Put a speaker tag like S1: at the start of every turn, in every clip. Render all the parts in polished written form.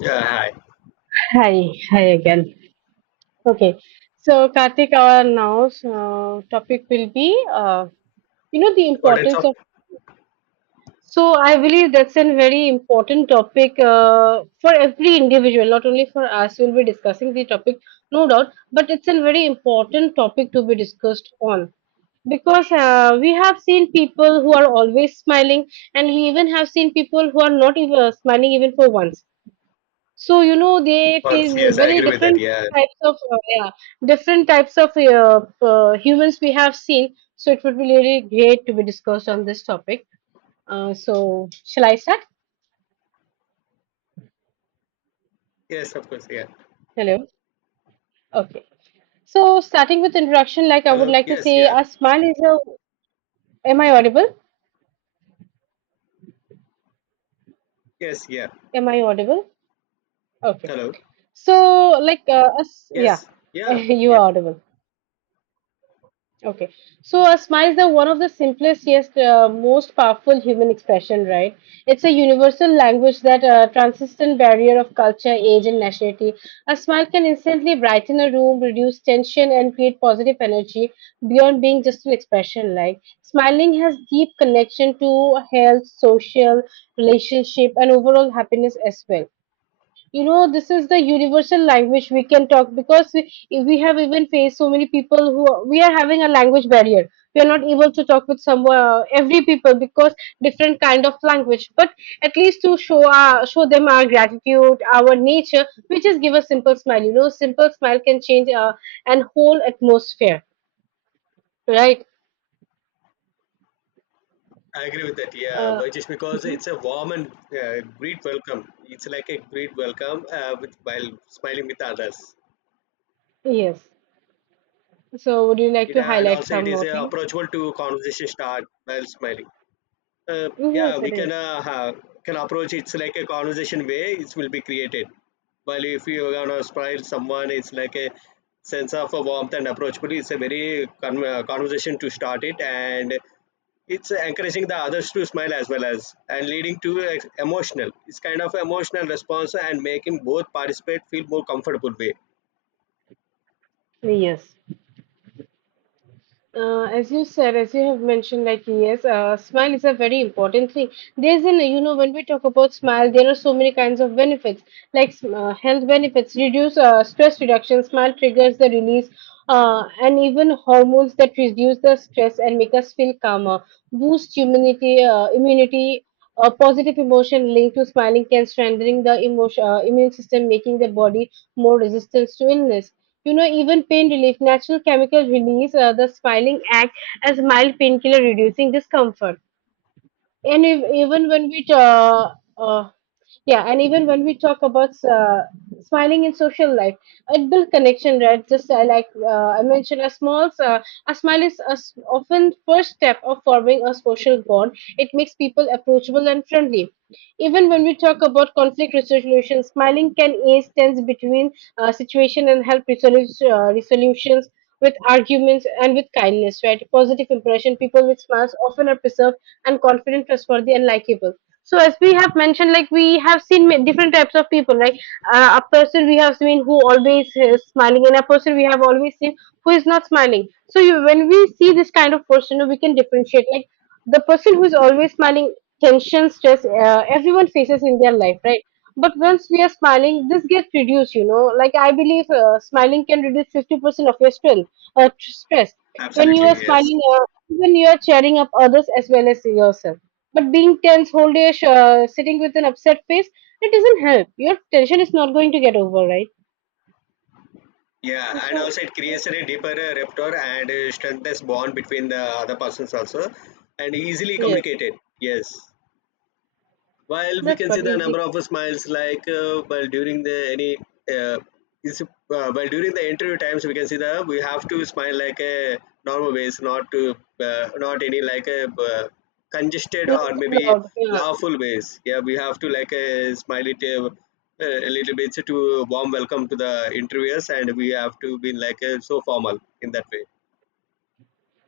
S1: Yeah, hi.
S2: Hi, hi again. Okay, so Karthik, our now topic will be, the
S1: Importance of
S2: importance of. So I believe that's a very important topic for every individual, not only for us. We'll be discussing the topic, no doubt, but it's a very important topic to be discussed on because we have seen people who are always smiling, and we even have seen people who are not even smiling even for once. So, you know, they face
S1: response. Yes, I
S2: very
S1: agree with that.
S2: different
S1: Yeah.
S2: types of, different types of humans we have seen. So, it would be really great to be discussed on this topic. So, shall I start?
S1: Yes, of course. Yeah.
S2: Hello. Okay. So, starting with introduction, like I would
S1: Hello.
S2: like to
S1: Yes.
S2: say,
S1: Yeah.
S2: a smile is a. Am I audible?
S1: Yes. Yeah.
S2: Am I audible? Okay.
S1: Hello.
S2: So, like, a s yeah,
S1: Yes. Yeah.
S2: you are
S1: Yeah.
S2: audible. Okay, so a smile is the one of the simplest yet most powerful human expression, right? It's a universal language that transcends the barrier of culture, age, and nationality. A smile can instantly brighten a room, reduce tension, and create positive energy beyond being just an expression. Like smiling has deep connection to health, social, relationship, and overall happiness as well. You know, this is the universal language we can talk because we have even faced so many people who are- we are having a language barrier. We are not able to talk with some every people because different kind of language, but at least to show our show them our gratitude, our nature, we just give a simple smile. You know, simple smile can change an whole atmosphere, right?
S1: I agree with that. Yeah.
S2: uh,
S1: But just because
S2: mhm.
S1: it's a warm and great welcome. It's like a great welcome with while smiling with others.
S2: Yes, so would you like
S1: It
S2: to
S1: and
S2: highlight
S1: also it
S2: some
S1: is
S2: more thing?
S1: approachable to conversation start while smiling. Yeah,
S2: Yes,
S1: we
S2: it
S1: can
S2: is.
S1: can approach. It's like a conversation way. It will be created. While if you are gonna smile someone, it's like a sense of a warmth and approachability. It's a very conversation to start it, and it's encouraging the others to smile as well as and leading to a emotional. It's kind of emotional response and making both participate feel more comfortable way.
S2: Yes. As you said, as you have mentioned, like yes, smile is a very important thing. There's an, you know, when we talk about smile, there are so many kinds of benefits, like health benefits, reduce stress reduction. Smile triggers the release, and even hormones that reduce the stress and make us feel calmer. Boost immunity. A positive emotion linked to smiling can strengthen the immune system, making the body more resistant to illness. You know, even pain relief, natural chemical release, the smiling act as mild painkiller reducing discomfort. And if, even when we uh, yeah and even when we talk about smiling in social life, it builds connection, right? Just I mentioned a small a smile is a s often first step of forming a social bond. It makes people approachable and friendly. Even when we talk about conflict resolution, smiling can ease tense between situation and help resolve resolutions with arguments and with kindness, right? Positive impression, people with smiles often are preserved and confident, trustworthy, and likable. So as we have mentioned, like we have seen different types of people. Like a person we have seen who always is smiling, and a person we have always seen who is not smiling. So you, when we see this kind of person, we can differentiate. Like the person who is always smiling, tension, stress, everyone faces in their life, right? But once we are smiling, this gets reduced. You know, like I believe smiling can reduce 50% of your stress or stress. When you are
S1: Absolutely, yes.
S2: smiling, even you are cheering up others as well as yourself. But being tense, whole day sitting with an upset face, it doesn't help. Your tension is not going to get over, right?
S1: Yeah, and
S2: So,
S1: also it creates a deeper rapport and strengthens bond between the other persons also, and easily
S2: yeah,
S1: communicated. Yes, while we
S2: that's
S1: can see
S2: what
S1: the
S2: is
S1: number
S2: it-
S1: of smiles like well during the any uh, is well during the interview times we can see that we have to smile like a normal ways, not to not any like a uh, congested
S2: not
S1: or
S2: too
S1: maybe
S2: loud. Yeah.
S1: laughful ways. Yeah, we have to like a smile it, a little bit to warm welcome to the interviewers, and we have to be like so formal in that way.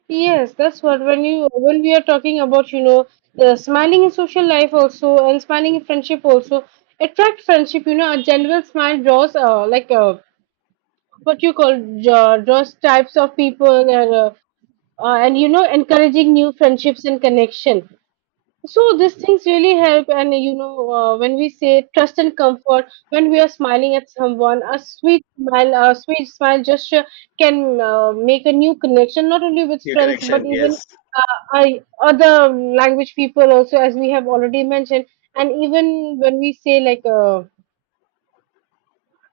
S2: Yes, that's what when you when we are talking about, you know, the smiling in social life also and smiling in friendship also attract friendship. You know, a general smile draws what you call draws types of people, and you know, encouraging new friendships and connection. So these things really help, and you know, when we say trust and comfort, when we are smiling at someone, a sweet smile gesture can make a new connection, not only with
S1: New
S2: friends but
S1: connection,
S2: even
S1: yes.
S2: other language people also, as we have already mentioned. And even when we say like uh,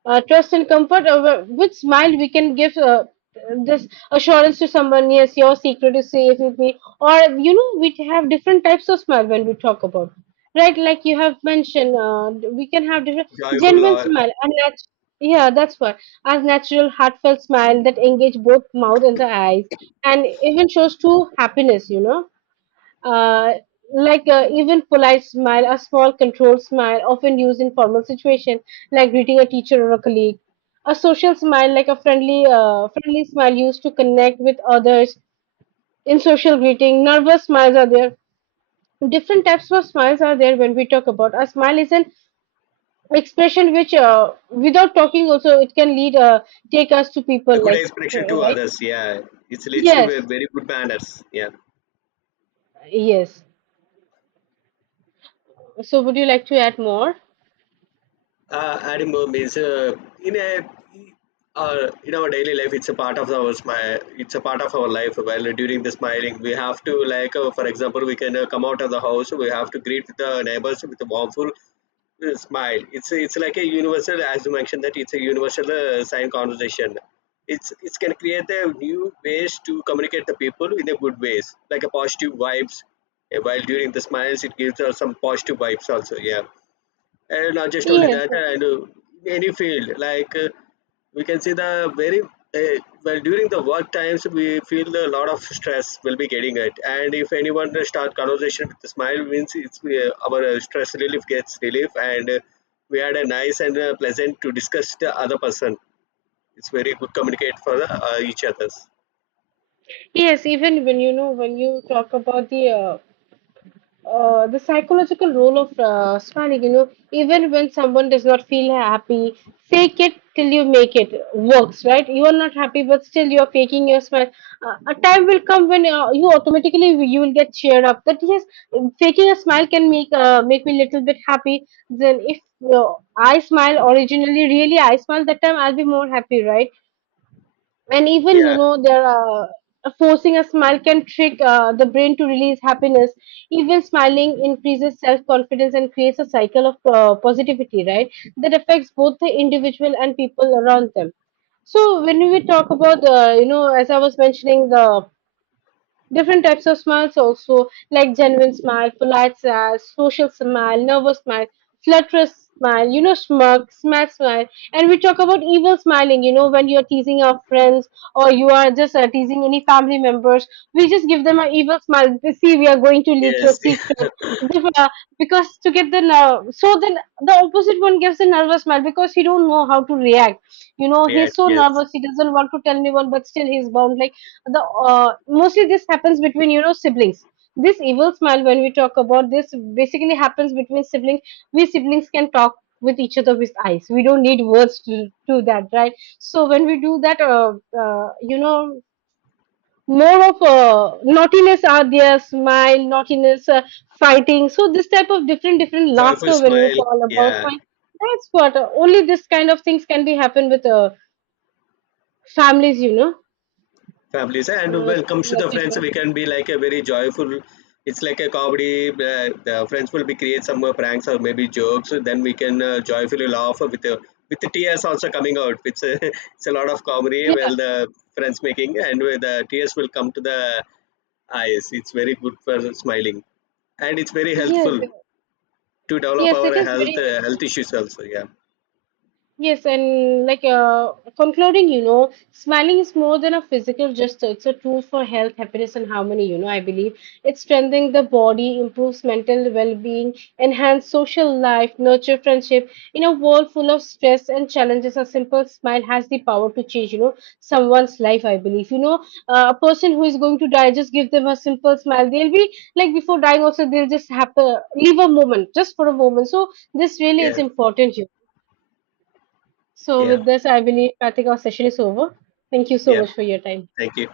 S2: uh, trust and comfort with smile, we can give this assurance to someone, yes, your secret is safe with me. Or, you know, we have different types of smile when we talk about, right? Like you have mentioned, we can have different
S1: Joyful
S2: genuine
S1: or
S2: smile and yeah, that's what. As natural heartfelt smile that engage both mouth and the eyes and even shows true happiness, you know. uh, Even polite smile, a small controlled smile, often used in formal situation, like greeting a teacher or a colleague. A social smile, like a friendly smile, used to connect with others in social greeting. Nervous smiles are there. Different types of smiles are there when we talk about. A smile is an expression which, without talking, also it can lead, take us to
S1: a
S2: people
S1: good
S2: like,
S1: expression to
S2: right?
S1: others. Yeah, it leads to a
S2: Yes,
S1: very good manners. Yeah.
S2: yes. So, would you like to add more?
S1: Edinburgh means in a in our daily life, it's a part of our smile. It's a part of our life. While during the smiling, we have to like, for example, we can come out of the house. We have to greet the neighbors with a warmful smile. It's like a universal, as you mentioned, that it's a universal sign conversation. It can create a new ways to communicate the people in a good ways, like a positive vibes. While during the smiles, it gives us some positive vibes also. Yeah, and not just only
S2: Yes.
S1: that, and any field like, we can see the very, well during the work times we feel a lot of stress will be getting it, and if anyone start conversation with a smile means it's, our stress relief gets relief, and we had a nice and pleasant to discuss the other person. It's very good communicate for the, each others.
S2: Yes, even when you know when you talk about the psychological role of smiling, you know, even when someone does not feel happy, fake it till you make it works, right? You are not happy, but still you are faking your smile. A time will come when you automatically you will get cheered up. That yes, faking a smile can make me little bit happy. Then if i smile originally, really I smile that time, I'll be more happy, right? And even you
S1: Yeah.
S2: know they're forcing a smile can trick the brain to release happiness. Even smiling increases self-confidence and creates a cycle of positivity, right? That affects both the individual and people around them. So when we talk about you know, as I was mentioning the different types of smiles also, like genuine smile, polite smile, social smile, nervous smile, flutterous smile, you know, smirk, smack smile. And we talk about evil smiling, you know, when you're teasing our friends or you are just teasing any family members, we just give them an evil smile. "We See, we are going to leak
S1: Yes.
S2: your secret. If, Because to get the nerve, so then the opposite one gives a nervous smile because he don't know how to react. You know,
S1: Yeah,
S2: he's so
S1: yes.
S2: nervous, he doesn't want to tell anyone, but still he's bound. Like, the mostly this happens between you know siblings. This evil smile, when we talk about, this basically happens between siblings. We siblings can talk with each other with eyes. We don't need words to do that, right? So when we do that, uh, you know more of naughtiness are there, smile, naughtiness fighting. So this type of different different
S1: Joyful
S2: laughter when we
S1: smile.
S2: call about
S1: Yeah,
S2: smile, that's what, only this kind of things can be happen with families, you know,
S1: families. And when it comes
S2: something
S1: to
S2: like
S1: the
S2: that,
S1: friends,
S2: right?
S1: we can be like a very joyful, it's like a comedy. The friends will be create some pranks or maybe jokes, then we can joyfully laugh with the tears also coming out. It's a, it's a lot of comedy well the friends making, and where the tears will come to the eyes. It's very good for smiling, and it's very
S2: Yeah,
S1: helpful
S2: yes.
S1: to develop
S2: Yes,
S1: our
S2: it is
S1: health,
S2: very helpful.
S1: health issues also. Yeah.
S2: Yes, and like concluding, you know, smiling is more than a physical gesture. It's a tool for health, happiness, and harmony. You know, I believe it strengthens the body, improves mental well-being, enhances social life, nurture friendship. In a world full of stress and challenges, a simple smile has the power to change. You know, someone's life. I believe. You know, a person who is going to die, just give them a simple smile. They'll be like before dying. Also, they'll just have to leave a moment, just for a moment. So this really is
S1: Yeah.
S2: important. So,
S1: Yeah.
S2: with this, I believe I think our session is over. Thank you so
S1: Yeah,
S2: much for your time.
S1: thank you.